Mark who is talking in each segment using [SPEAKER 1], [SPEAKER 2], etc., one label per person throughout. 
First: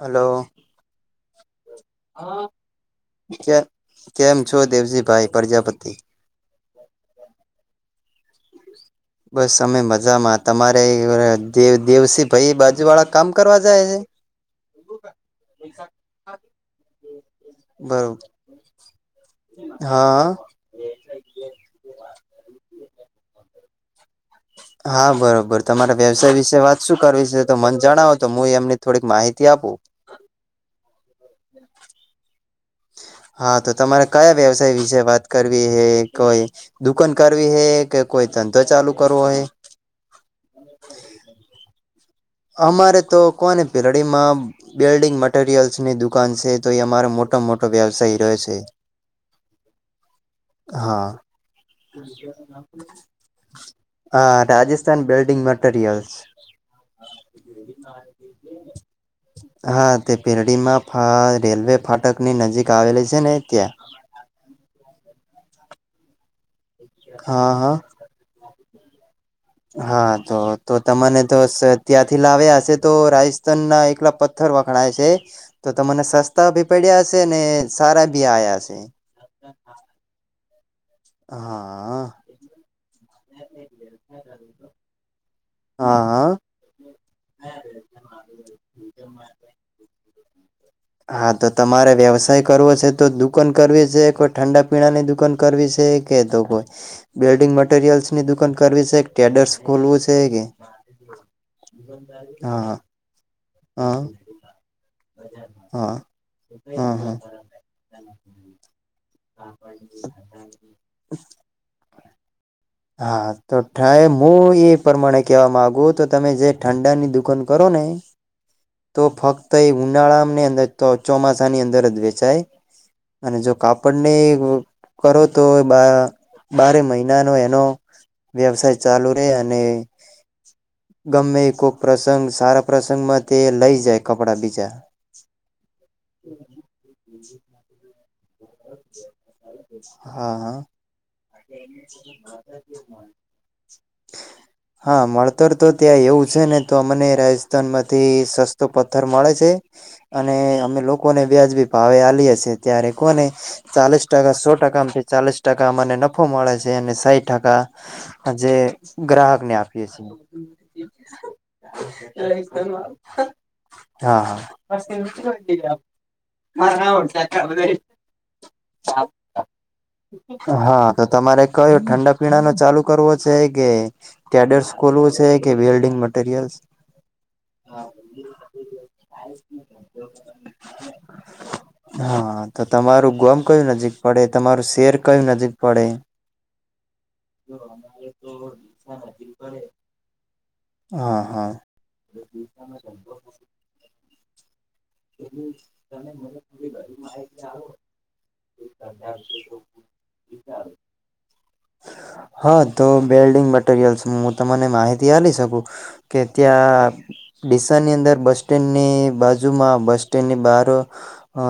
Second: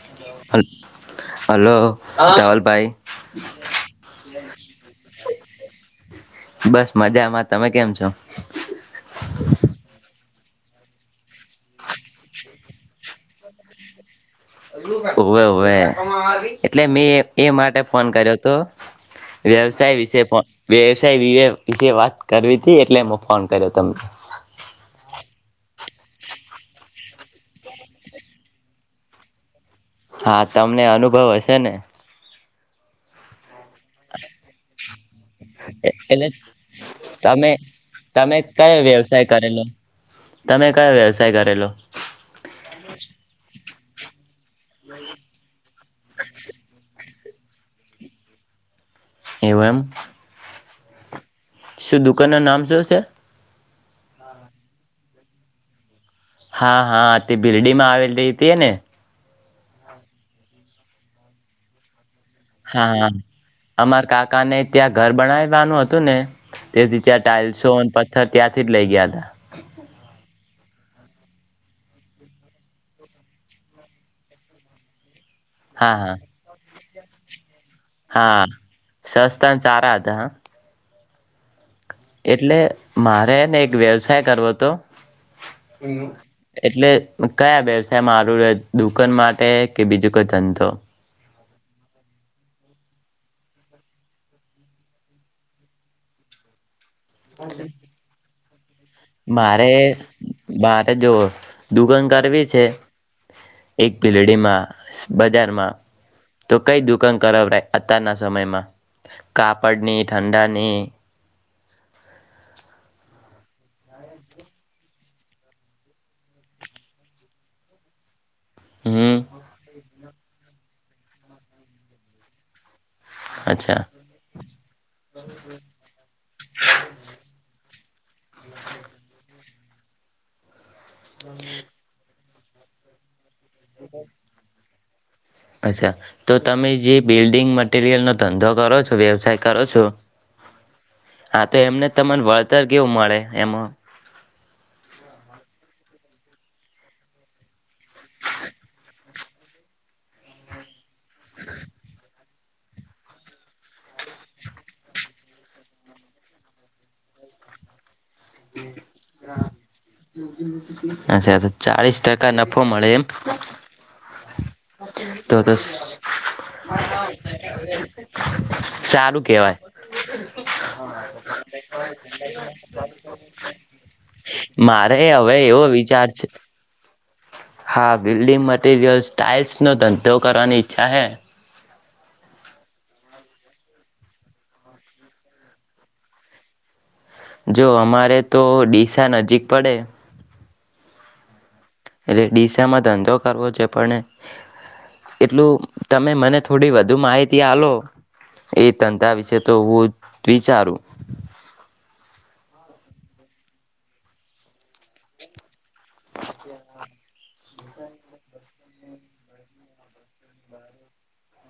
[SPEAKER 1] Hello
[SPEAKER 2] hello રાવલભાઈ
[SPEAKER 1] કે કેમ છો દેવજીભાઈ પ્રજાપતિ
[SPEAKER 2] બસ મજામાં તમે કેમ છો?
[SPEAKER 1] બસ અમે મજામાં. તમારે એવરાજ જે દેવસી ભઈ એ બાજુવાળા કામ કરવા જાય છે?
[SPEAKER 2] ઓવે ઓવે એટલે મેં એ માટે ફોન
[SPEAKER 1] બરોબર
[SPEAKER 2] કર્યો હતો વ્યવસાય વિશે
[SPEAKER 1] હા
[SPEAKER 2] ફો વ્યવસાય વીએ વિશે વાત કરવી તી એટલે મે ફોન કર્યો તમને.
[SPEAKER 1] હા બરોબર તમારે વ્યવસાય વિશે વાત શું કરવી છે. તો મને જણાવો તો હું એમની થોડીક માહિતી આપું.
[SPEAKER 2] હા તમને અનુભવ હશે ને?
[SPEAKER 1] હા તો તમારે કયા વ્યવસાય વિશે વાત કરવી હૈ
[SPEAKER 2] એટલે
[SPEAKER 1] કોઈ દુકાન
[SPEAKER 2] તમે
[SPEAKER 1] કરવી હે કે કોઈ
[SPEAKER 2] તમે
[SPEAKER 1] ધંધો
[SPEAKER 2] કયો
[SPEAKER 1] ચાલુ કરવો
[SPEAKER 2] વ્યવસાય
[SPEAKER 1] હૈ?
[SPEAKER 2] કરેલો તમે કયા વ્યવસાય કરેલો?
[SPEAKER 1] અમારે તો કોને પેલડીમાં આમ બિલ્ડિંગ મટીરયલ્ છી ની દુકાન છે તો એ અમારો મોટા મોટો વ્યવસાય રહે છે એ.
[SPEAKER 2] એવું એમ.
[SPEAKER 1] હા.
[SPEAKER 2] શું દુકાન નો નામ શું છે?
[SPEAKER 1] આહ, રાજસ્થાન બિલ્ડીંગ મેટરીયલ્સ.
[SPEAKER 2] હા હા. હા તે બીરડી માં આવેલી રહતી ને?
[SPEAKER 1] હા તે પેરડીમાં ફા રેલવે ફાટ
[SPEAKER 2] હા હા અમાર કાકાને ત્યાં ઘર બનાએ નાનું હતું ને તેથી ત્યાં
[SPEAKER 1] હા
[SPEAKER 2] ટાઇલ્સો
[SPEAKER 1] હા
[SPEAKER 2] પથ્થર ત્યાં સીટ લઈ ગયા હતા.
[SPEAKER 1] હા તો તો તમેને તો સ ત્યાંથી લાવ્યા હશે તો રાજસ્થાન ના એકલા પથ્થર વખણાય છે. તો
[SPEAKER 2] હા
[SPEAKER 1] તમને
[SPEAKER 2] હા
[SPEAKER 1] સસ્તા બી પડિયાશે ને સારા ભી
[SPEAKER 2] હા
[SPEAKER 1] આયા હશે
[SPEAKER 2] સસ્તા ન ચારા હતા હા.
[SPEAKER 1] હા.
[SPEAKER 2] એટલે મારેને એક વ્યવસાય કરવો તો
[SPEAKER 1] હા હા
[SPEAKER 2] એટલે કયા વ્યવસાય મારું દુકાન માટે કે બીજું ગથંતો.
[SPEAKER 1] હા, તો તમારે વ્યવસાય કરવો છે તો દુકાન કરવી છે કોઈ ઠંડા પીણાની દુકાન કરવી છે કે તો કોઈ બિલ્ડિંગ મટરિયલ્સની દુકાન કરવી છે ટ્રેડર્સ
[SPEAKER 2] મારે
[SPEAKER 1] ખોલવું છે કે
[SPEAKER 2] મારે જો દુગન કરવી
[SPEAKER 1] હા
[SPEAKER 2] છે,
[SPEAKER 1] હા
[SPEAKER 2] એક
[SPEAKER 1] હા
[SPEAKER 2] ભીલડીમાં બજારમાં
[SPEAKER 1] હા
[SPEAKER 2] તો કઈ
[SPEAKER 1] હમ
[SPEAKER 2] દુકાન
[SPEAKER 1] હમ
[SPEAKER 2] કરાવરા અત્યારના સમયમાં કાપડની ધંધાની.
[SPEAKER 1] હા તો થાય, હું એ પ્રમાણે કહેવા માગુ તો તમે જે ઠંડા ની દુકાન કરો ને, તો
[SPEAKER 2] હમ
[SPEAKER 1] ફક્ત એ ઉનાળાને અંદર તો ચોમાસાની અંદર જ વેચાયાય અને જો
[SPEAKER 2] અચ્છા
[SPEAKER 1] કાપડને કરો, તો બારે મહિના નો તો વ્યવસાય ચાલુ રેય અને [inaudible] ગમે એક કો પ્રસંગ સારા પ્રસંગમાં તે લઈ જાય કપડા બીજા
[SPEAKER 2] અચ્છા, તો તમે જે બિલ્ડિંગ મટીરિયલ નો ધંધો કરો છો, વ્યવસાય કરો છો
[SPEAKER 1] હા હા
[SPEAKER 2] હા તો એમને તમને વળતર કેવું મળે એમાં
[SPEAKER 1] હા [inaudible] વળતર તો ત્યાં એવું છે, ને તો મને રાજસ્થાનમાં થી સસ્તો પથ્થર મળે છે, અને અમે લોકો લોકો ને વ્યાજબી ભાવે અલીયે છીએ. ત્યારે કોને ચાલે ટકા સો ટકામ ચાલીસ ટકા મને નફો મળે છે, અને સાહીટ ટકા હ જે ગ્રાહક ને આપીએ છીએ,
[SPEAKER 2] અચ્છા તો ચાળીસ ટકા નફો મળે એમ
[SPEAKER 1] [inaudible] હા
[SPEAKER 2] તો તો
[SPEAKER 1] હા [unintelligible]
[SPEAKER 2] સારું કેહેવાય
[SPEAKER 1] હા, તો તમારે કયો ઠંડા પીણા નો ચાલુ કરવો છે, કે કેડટસ
[SPEAKER 2] મારે
[SPEAKER 1] ખોલવો છે,
[SPEAKER 2] હવે
[SPEAKER 1] કે
[SPEAKER 2] એવો
[SPEAKER 1] વેલ્ડંગ
[SPEAKER 2] વિચાર છે
[SPEAKER 1] મટીરિયલ્સ
[SPEAKER 2] હા, બિલ્ડિંગ મટિરિયલ્સ ટાઇલ્સનો ધંધો કરવાની ઈચ્છા હે
[SPEAKER 1] હા તો તમારું ગોમ કયું નજીક પડે તમારું શેર કયું નજીક પડે
[SPEAKER 2] જો અમારે તો ડીસા નજીક પડે
[SPEAKER 1] હા હા
[SPEAKER 2] એટલે ડીસામાં ધંધો કરવો છે, પણ એટલું તમે મને થોડી વધુ માહિતી આ લો એ ધંધા વિશે, તો હું વિચારું
[SPEAKER 1] હા તો બિલ્ડીંગ મટીરયલ્સ હું તમ ને માહિતી આલી શકું કે ત્યાં ડીસા ની અંદર બસ સ્ટેન્ડ ની બાજુમાં બસ સ્ટેન્ડ ની બહાર અ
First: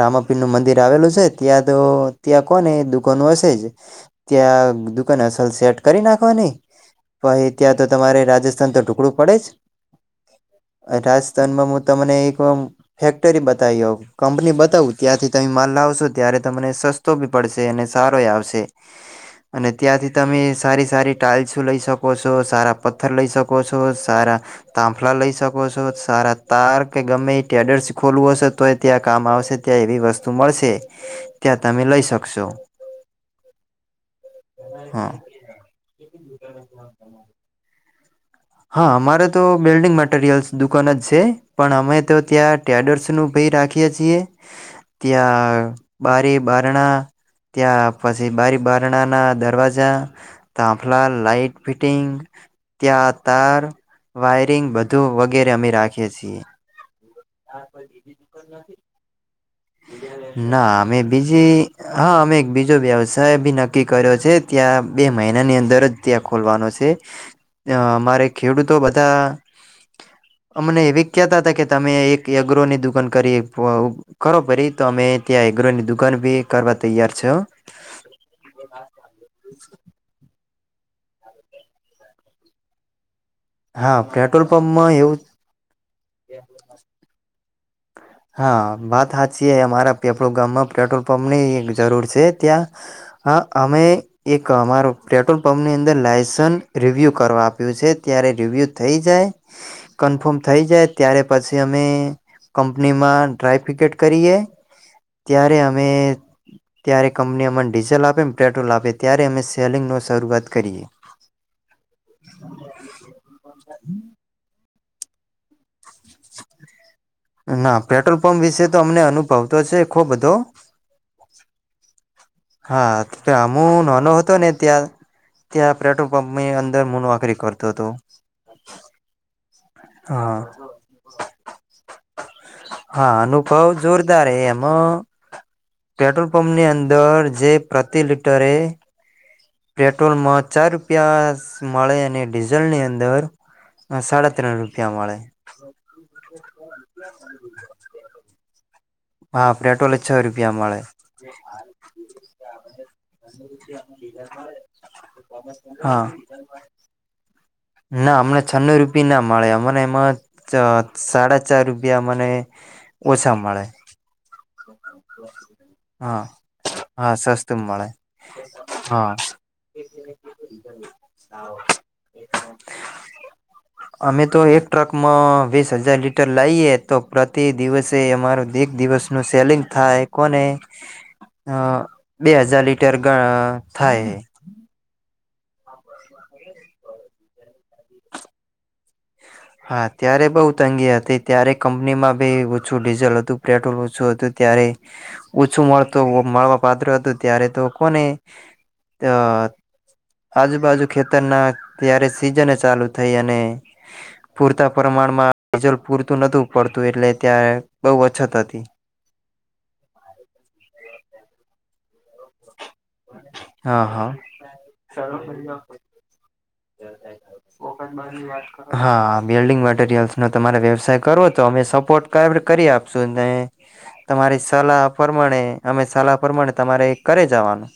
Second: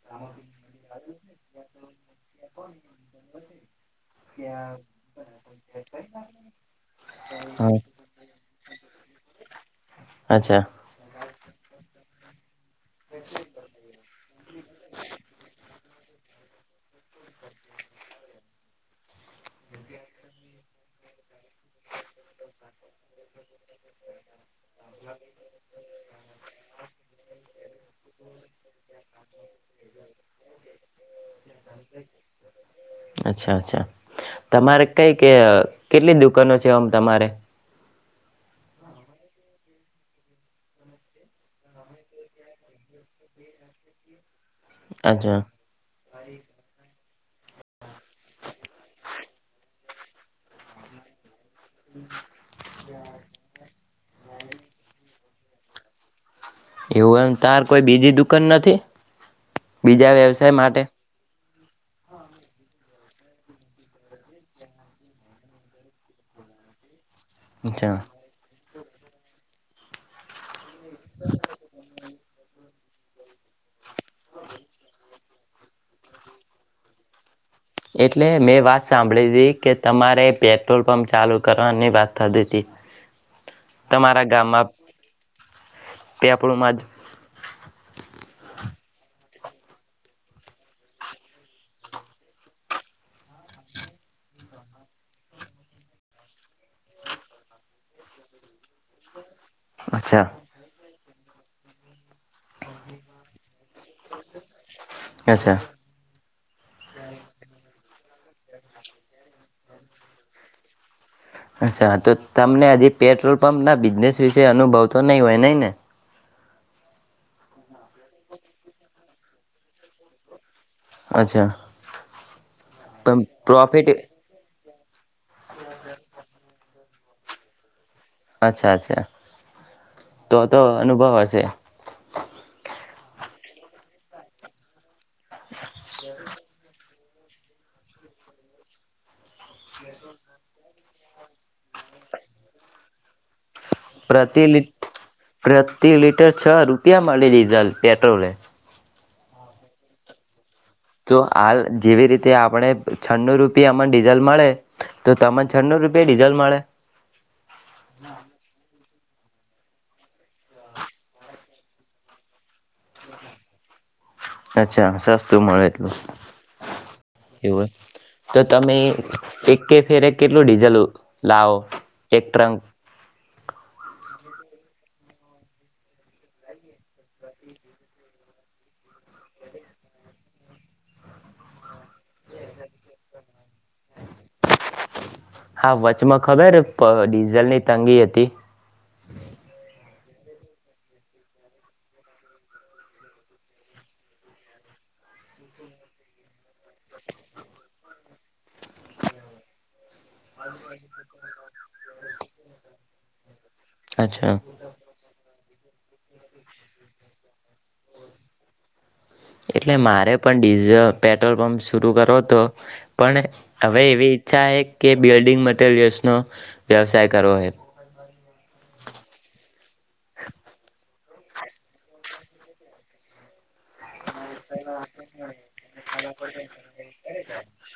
[SPEAKER 1] રામાપીર નું મંદિર આવેલું છે ત્યાં તો ત્યાં કોને દુકાનો હશે જ ત્યાં દુકાન અસલ સેટ કરી નાખવા નહી પછી ત્યાં તો તમારે રાજે ટુકડું પડે જ
[SPEAKER 2] અચ્છા
[SPEAKER 1] હું તમને એક કોમ ફેક્ટરી બતાઈઓ કંપની બદ બટાઉ ત્યાંથી તમે માલ લાવો ત્યારે તમને સસ્તો બી પડશે અને સારો આવશે અને ત્યાંથી તમે સારી સારી ટાાઈલ્સ લઈ શકો છો સારા પથ્થર લઈ શકો છો સારા તાંફલા લઈ શકો છો સારા તાર કે ગમે એ ટેડર્સ ખોલવું હશે તો ત્યાં કામ આવશે ત્યાં એવી વસ્તુ મળશે ત્યાં તમે લઈ શકશો
[SPEAKER 2] અચ્છા અચ્છા તમારે
[SPEAKER 1] હા
[SPEAKER 2] કઈ કે કેટલી દુકાનો છે આમ તમારે
[SPEAKER 1] હા અમારે તો બિલ્ડિંગ મટરિયલ્સ દુકાન જ છે પણ અમે તો ત્યાં ટેડર્સ નું બી રાખીએ છીએ
[SPEAKER 2] અચ્છા
[SPEAKER 1] ત્યા બારી બારણા ત્યાં પછી બારી બારણા ના દરવાજા તાફલા લાઈટ ફિટિંગ ત્યાં વાયરંગ બધું વગેરે અમે રાખીએ છીએ
[SPEAKER 2] એવુંમ તાર કોઈ બીજી દુકાન નથી બીજા વ્યવસાય
[SPEAKER 1] ના
[SPEAKER 2] માટે
[SPEAKER 1] અમે બીજી હા અમે એક બીજો વ્યવસાય બી નક્કી કર્યો છે ત્યાં બે મહિનાની અંદર જ ત્યાં ખોલવાનો છે
[SPEAKER 2] અચ્છા
[SPEAKER 1] અમારે ખેડૂતો બધા અમને એવી કહેતા હતા કે તમે એક એગ્રોની દુકાન કરી કરો ફરી તો અમે ત્યાં એગ્રોની દુકાન ભી કરવા તૈયાર છો
[SPEAKER 2] એટલે મેં વાત સાંભળી હતીી કે તમારે પેટ્રોલ પંપ ચાલુ કરવાની વાત થતી હતી
[SPEAKER 1] હા
[SPEAKER 2] તમારા
[SPEAKER 1] પેટ્રોલ
[SPEAKER 2] ગામમાં
[SPEAKER 1] પંપમાં એવું
[SPEAKER 2] પેપળુંમાં જ
[SPEAKER 1] હા વાત હા છો અમારા પેપળો ગામમાં પેટ્રોલ પંપની એક જરૂર છે ત્યાં અમે એક અમારો પેટ્રોલ પંપની અંદર લાસન્ રિવ્યૂ કરવા આપ્યું છે ત્યારે રિવ્યૂ થઈ જાય
[SPEAKER 2] અચ્છા
[SPEAKER 1] કન્ફર્મ થઈ જાય ત્યારે પછી અમે નેમા ડ્રાય ફ્રીકેટ કરીએ
[SPEAKER 2] અચ્છા
[SPEAKER 1] ત્યારે અમે ત્યારે કંપની અમન ડીઝલ આપે, પેટ્રોલ આપે. ત્યારે અમે સેલિંગ નો શરૂઆત કરીએ.
[SPEAKER 2] અચ્છા તો તમને હજી પેટ્રોલ પમ્પ ના બિઝનેસ વિશે અનુભવ તો નહીં હોય નઇ ને
[SPEAKER 1] ના પેટ્રોલ પંપ વિશે તો અમને અનુભવતો છે ખો બધો
[SPEAKER 2] અચ્છા
[SPEAKER 1] હા
[SPEAKER 2] પણ
[SPEAKER 1] આમુ
[SPEAKER 2] પ્રોફિટ
[SPEAKER 1] નાનો હતો ને ત્યાં ક્યા પેટ્રોલ પંપની અર ને મુ નોકરી કરતો તો
[SPEAKER 2] અચ્છા અચ્છા તો
[SPEAKER 1] હા
[SPEAKER 2] તો અનુભવ હશે.
[SPEAKER 1] હા અનુભવ જોરદાર એ એમો પેટ્રોલ પંપની અંદર જે પ્રતિ લિટરે પેટ્રોલમ ચાર રૂપિયાશ મળે અને ડીઝલ ની અંદર સાડા
[SPEAKER 2] પ્રતિ
[SPEAKER 1] ત્રણ
[SPEAKER 2] લિ
[SPEAKER 1] રૂપિયા મળે
[SPEAKER 2] પ્રતિ લિટર છ રૂપિયા મળે ડીઝ પેટ્રોલે
[SPEAKER 1] હા પેટ્રોલે છ રૂ
[SPEAKER 2] તો હાલ જેવી રીતે આપણે છન્નુ રૂપિયા મા ડીઝલ મળે. તો તમને છન્નું
[SPEAKER 1] હા
[SPEAKER 2] રૂપિયા ડીઝલ મળે?
[SPEAKER 1] ના હમણા છનન્નુ રૂ બી ના મળે અમને એમાં સાડા ચાર રૂપિયા મને ઓછા મળે.
[SPEAKER 2] અચ્છા સસ્તું મળે એટલું.
[SPEAKER 1] હા હા સસ્તું
[SPEAKER 2] એવુંય
[SPEAKER 1] મળે
[SPEAKER 2] તો તમે
[SPEAKER 1] હા
[SPEAKER 2] એક ફેરે કેટલું ડીઝલ લાવો? એક ત્રંગ
[SPEAKER 1] અમે તો એક ટ્રકમાં વીસ હજાર લીટર લાઈએ. તો પ્રતિ દિવસે અમારો એક દિવસનું સેલિંગ થાય કોને અ બે હજાર લીટર ગઅ થાય
[SPEAKER 2] હા વચમાં ખબર પ ડીઝલની તંગી હતી
[SPEAKER 1] હા ત્યારે બહુ તંગી હતી. ત્યારે કંપનીમાં બી ઓછું ડીઝલ હતું પેટ્રોલ ઓછું હતું. ત્યારે ઓછું મળતુ માવા પાત્ર હતું ત્યારે તો કોને અ આજુ બાાજુ ખેતરના ત્યારે સિઝને ચાલુ થઈ અને
[SPEAKER 2] અચ્છા
[SPEAKER 1] પૂરતા પ્રમાણમાં ડિઝલ પૂરતું નતું પડતું એટલે ત્યાં બહુ અછત હતી.
[SPEAKER 2] એટલે મારે પણ ડીઝ પેટ્રોલ પંપ શરુ કરવો તો પણ હવે
[SPEAKER 1] હા
[SPEAKER 2] એવી
[SPEAKER 1] હા
[SPEAKER 2] ઈચ્છા એ કે બિલ્ડિંગ મટરિયલ્સનો વ્યવસાય કરવો હે
[SPEAKER 1] મટરયલ્સનો તમારે વ્યવસાય કરવો તો. અમે સપોર્ટ ક કરી આપશું ને તમારી સલાહ પ્રમાણે અમે સલાહ પ્રમાણે તમારે કરે જવાનું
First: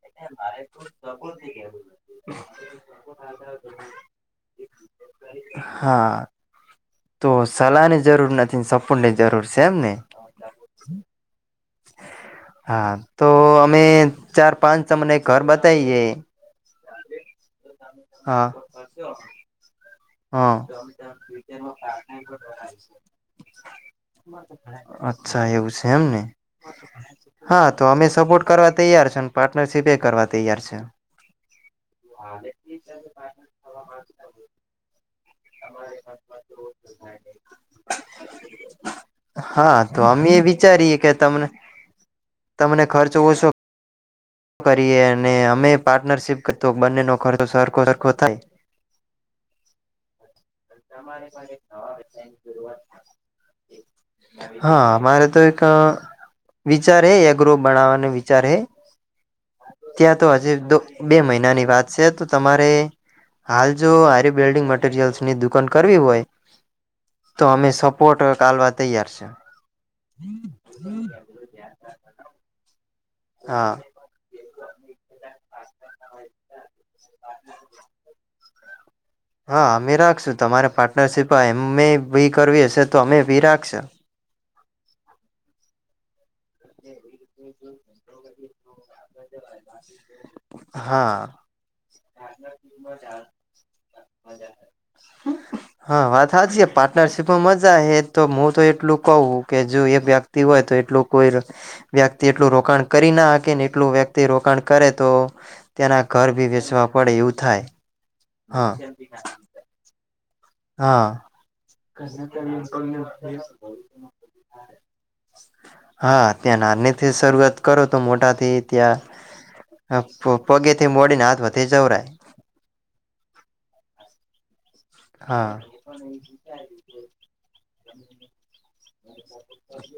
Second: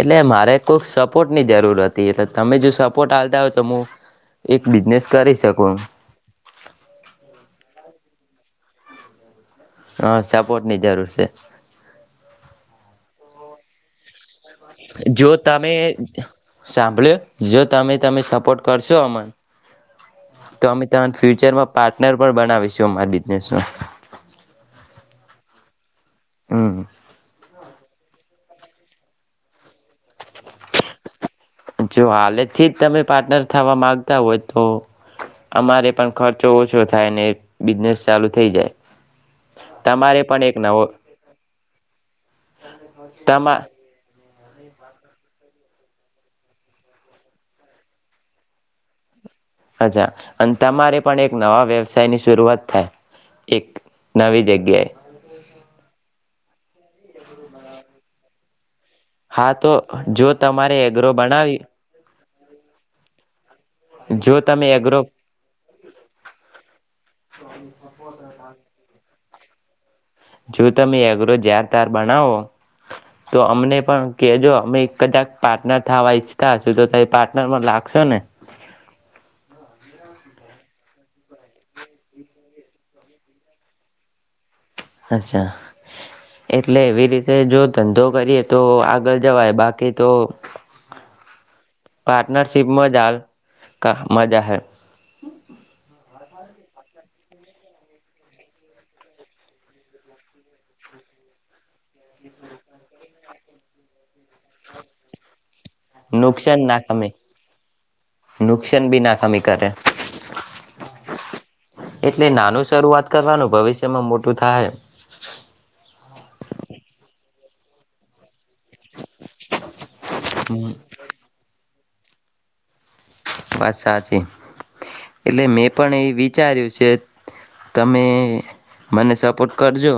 [SPEAKER 2] એટલે મારે કોઈ સપોર્ટની જરૂર હતી. એટલે તમે જો સપોર્ટ આલતા હોય તો મુ એક બિઝનેસ કરી શકું.
[SPEAKER 1] હા તો સલાની જરૂર નથી સપને જરૂર છે એમ ને
[SPEAKER 2] હા સપોર્ટ ની જરૂર છે
[SPEAKER 1] હા તો અમે ચાર પાંચ તમને ઘર બતાઈએ
[SPEAKER 2] સાંભડ જત
[SPEAKER 1] હા હા
[SPEAKER 2] તો અમે તમને ફ્યુચરમાં પાર્ટનર પણ બનાવીશું અમારા બિઝનેસનો
[SPEAKER 1] અચ્છા એવું છે એમને
[SPEAKER 2] હમ
[SPEAKER 1] હા તો અમે સપોટ કરવા તૈયાર છે ને પાર્ટનરશિપ એ કરવા તૈયાર છે
[SPEAKER 2] જો હાલે થી તમે પાર્ટનર થવા માગતા હોય તો અમારે પણ ખર્ચો ઓછો થાય ને બિઝનેસ ચાલુ થઈ જાય
[SPEAKER 1] હા તો
[SPEAKER 2] તમારે
[SPEAKER 1] અમે
[SPEAKER 2] પણ એક નવો
[SPEAKER 1] વિચારીએ કે તમને તમને ખર્ચો ઓછો
[SPEAKER 2] તમા
[SPEAKER 1] કરીએ અને અમે પાર્ટનરશિપ કર બંનેનો ખર્ચો સરખો સરખો થાય
[SPEAKER 2] અચ્છા અને તમારે પણ એક નવા વ્યવસાયની શરૂઆત થાય એક નવી
[SPEAKER 1] હા
[SPEAKER 2] જગ્યાએ
[SPEAKER 1] અમારે તો એક વિચાર હે એગ્રો બનાવાની વિચાર હ
[SPEAKER 2] હા તો જો તમારે એગ્રો
[SPEAKER 1] બે
[SPEAKER 2] બનાવી
[SPEAKER 1] મહિનાની વાત છે તો તમારે હાલ જો હારે બિલ્ડીંગ
[SPEAKER 2] તમે એગ્રો
[SPEAKER 1] મટીરિયલ્સની દુકાન કરવી હોય તો અમે સપોર્ટ કાલવા તૈયાર છે
[SPEAKER 2] જો તમે એગ્રો જાર તાર બનાવો તો
[SPEAKER 1] હા
[SPEAKER 2] અમને પણ કેજો અમે કદાક પાર્ટનર થવા ઈચ્છતા હશુ તો તએ પાર્ટનર માં લાગશો ને
[SPEAKER 1] હા અમે રાખશું તમારે પા સિપા એમે ભી કરવી હશે તો અમે ભી રાખશે
[SPEAKER 2] અચ્છા એટલે એ વી રી તે જો ધંધો કરી તો આગળ જવાય બાકી તો
[SPEAKER 1] હા
[SPEAKER 2] પાર્ટનરશિપમાંજ હાલ કા મજા હૈ
[SPEAKER 1] થા છે પાર્ટનરશીપમાં મજા હે તો હું તો એટલું કહું કે જો એક વ્યક્તિ હોય તો એટલું કોઈ વ્યક્તિ એટલું રોકાણ કરીના હકે ને એટલું વ્યક્ તે રોકાણ કરે તો તેના ઘર ભી
[SPEAKER 2] નુકસાન ના
[SPEAKER 1] વેચવા
[SPEAKER 2] ખમે
[SPEAKER 1] પડે એવું થાય હા
[SPEAKER 2] નુકસાન બી નાખામી કરે
[SPEAKER 1] હા
[SPEAKER 2] એટલે નાનું શરૂઆત કરવાનું ભવિષ્યમાં મોટું થાય
[SPEAKER 1] હા ત્યાં નાનીથી શરૂઆત કરો તો મોટાથી ત્યાં પ પગેથી મોડીને હાથ વધે જવરાય
[SPEAKER 2] વાત સાચી એટલે
[SPEAKER 1] હા
[SPEAKER 2] મેં પણ એ વિચાર્યું છે તમે મને સ્પોર્ટ કરજો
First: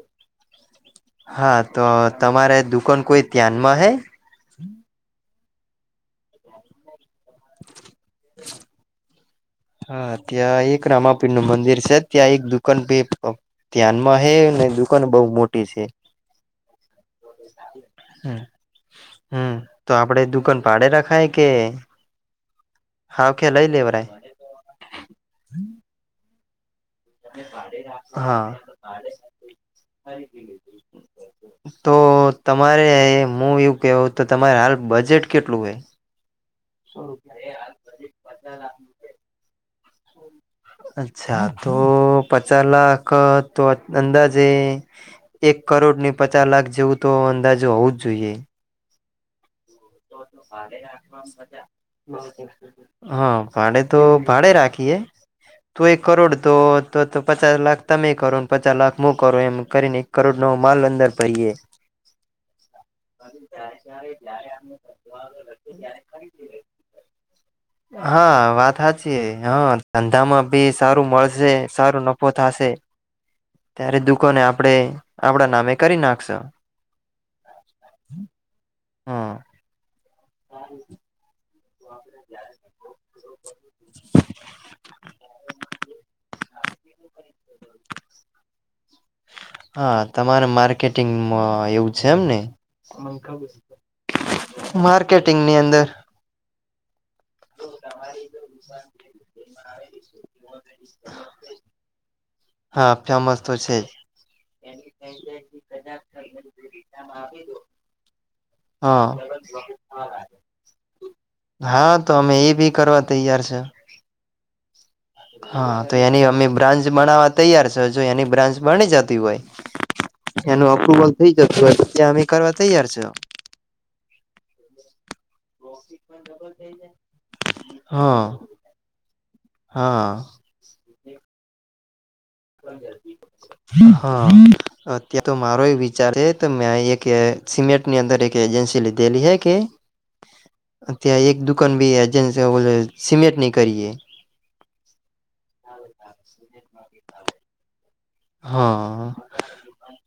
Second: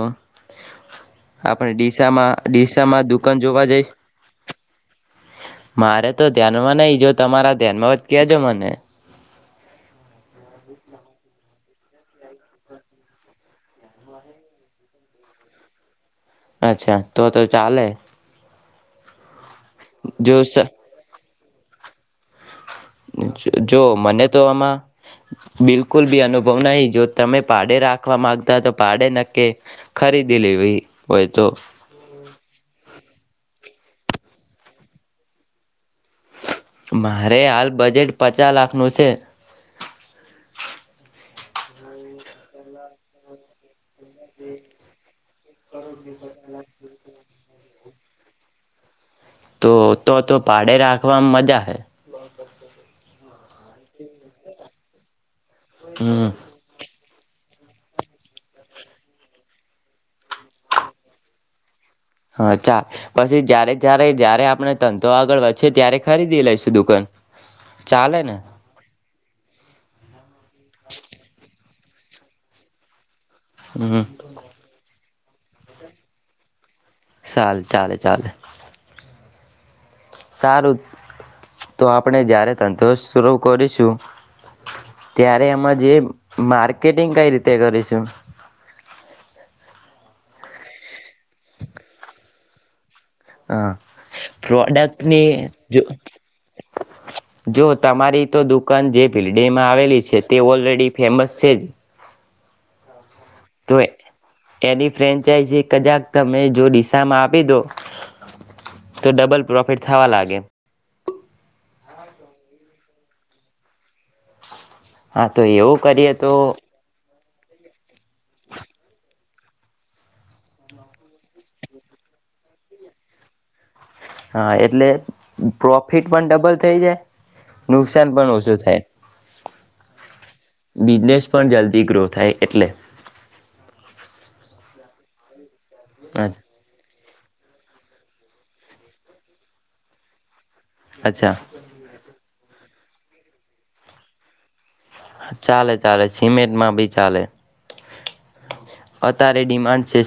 [SPEAKER 1] હા
[SPEAKER 2] આપણે
[SPEAKER 1] તો
[SPEAKER 2] ડીસામાં
[SPEAKER 1] તમારે દુકાન
[SPEAKER 2] ડીસામાં
[SPEAKER 1] કોઈ
[SPEAKER 2] જોવા
[SPEAKER 1] ધ્યાનમાં
[SPEAKER 2] જઈ
[SPEAKER 1] હૈ
[SPEAKER 2] મારે તો ધ્યાનમાં નહી જો તમારા ધ્યાનમાં કેજો મને
[SPEAKER 1] હા ત્યાં એક રામાપીર નું મંદિર છે ત્યાં એક દુકાન ભ ધ્યાનમાં હ ને દુકાન બહુ મોટી છે
[SPEAKER 2] અચ્છા તો તો ચાલે
[SPEAKER 1] હમ તો આપડે
[SPEAKER 2] જો
[SPEAKER 1] દુકાન ભાડે રખાય કે હાવખે લઈ
[SPEAKER 2] જો
[SPEAKER 1] લેવરાય
[SPEAKER 2] મને તો આમાં બિલકુલ બી અનુભવ બ નઈ જો તમે ભાડે રાખવા
[SPEAKER 1] હા
[SPEAKER 2] માંગતા હો તો ભાડે નક્કે ખરીદી લેવી હોય તો
[SPEAKER 1] તો તમારે હું એવું કેવું તો તમારે હાલ બજેટ કેટલું હોય
[SPEAKER 2] મારે હાલ બજેટ પચાસ લાખ નું છે
[SPEAKER 1] અચ્છા તો પચાસ લાખ તો અંદાજે એક કરોડ ની પચાસ લાખ જેવું તો અંદાજે હોઉ જ જોઈએ
[SPEAKER 2] તો તો તો ભાડે રાખવાવામાં મજા હૈ
[SPEAKER 1] હા ભાડે તો ભાડે રાખી કે તું એક
[SPEAKER 2] હમ
[SPEAKER 1] કરોડ તો તો તો પચાસ લાખ તમે કરોને પચાસ લાખ હું કરો એમ કરીને એક કરોડ નવ માલ અંદર ભરીએ
[SPEAKER 2] હા ચાલ પછી જય્યારે જ્યારે જય્યારે આપણે તંત ચાલે ને
[SPEAKER 1] હા વાત સાચી હા ધંધામાં બી સારું મળશે સારો નફો થાશે
[SPEAKER 2] હમ
[SPEAKER 1] ત્યારે દુકાન ને આપડે આપડા નામે કરી નાખશુ
[SPEAKER 2] ચાલ ચાલે ચાલે
[SPEAKER 1] હમ
[SPEAKER 2] સારું તો આપણે જયારે તંદુરસ્ત શરૂ કરીશું ત્યારે એમાં જે માર્કેટિંગ કઈ રીતે કરીશું
[SPEAKER 1] હા તમારે માર્કેટિંગ એવું છે એમ ને
[SPEAKER 2] હા પ્રોડક્ટ ની
[SPEAKER 1] માર્કેટિંગ
[SPEAKER 2] જો
[SPEAKER 1] અંદર
[SPEAKER 2] [unintelligible] જો તમારી તો દુકાન જે ભીલડેમાં આવેલી છે તે ઓલરેડી ફેમસ છે જ
[SPEAKER 1] હા ફેમસ
[SPEAKER 2] તો
[SPEAKER 1] છે જ
[SPEAKER 2] એની ફ્રેન્ચાઈઝ કદાક તમે જો દિશામાં આપી દો
[SPEAKER 1] હા
[SPEAKER 2] તો ડબલ પ્રોફિટ થવા લાગે
[SPEAKER 1] હા તો અમે એ બી કરવા તૈયાર છે
[SPEAKER 2] તો એવું
[SPEAKER 1] હા તો
[SPEAKER 2] કરીએ
[SPEAKER 1] એની અમે બ્રાન્ચ બનાવા તૈયાર છે જો એની બ્રાન્ચ બની જતી હોય એનું અપ્રુવલ થઈ જતું હોય ત્યાં અમે કરવા તૈયાર છ
[SPEAKER 2] હા એટલે પ્રોફિટ પણ ડબલ થઈ જાય નુકસાન
[SPEAKER 1] હા
[SPEAKER 2] પણ ઓછું થાય
[SPEAKER 1] હા
[SPEAKER 2] બિઝનેસ પણ જલ્દી કર્રો
[SPEAKER 1] હા અ ત્યાં તો મારો વિચાર તો મેં એક કે સિમેન્ટ ની અંદર એક એજન્સી લીધેલી હ કે અત્યા
[SPEAKER 2] અચ્છા
[SPEAKER 1] એક દુકાન ભી હજ બો સીમેટ ન કરીએ
[SPEAKER 2] ચાલે ચાલે સિમેટ ભી ચાલે
[SPEAKER 1] હા
[SPEAKER 2] અત્યારે ડિમાન્ડ છે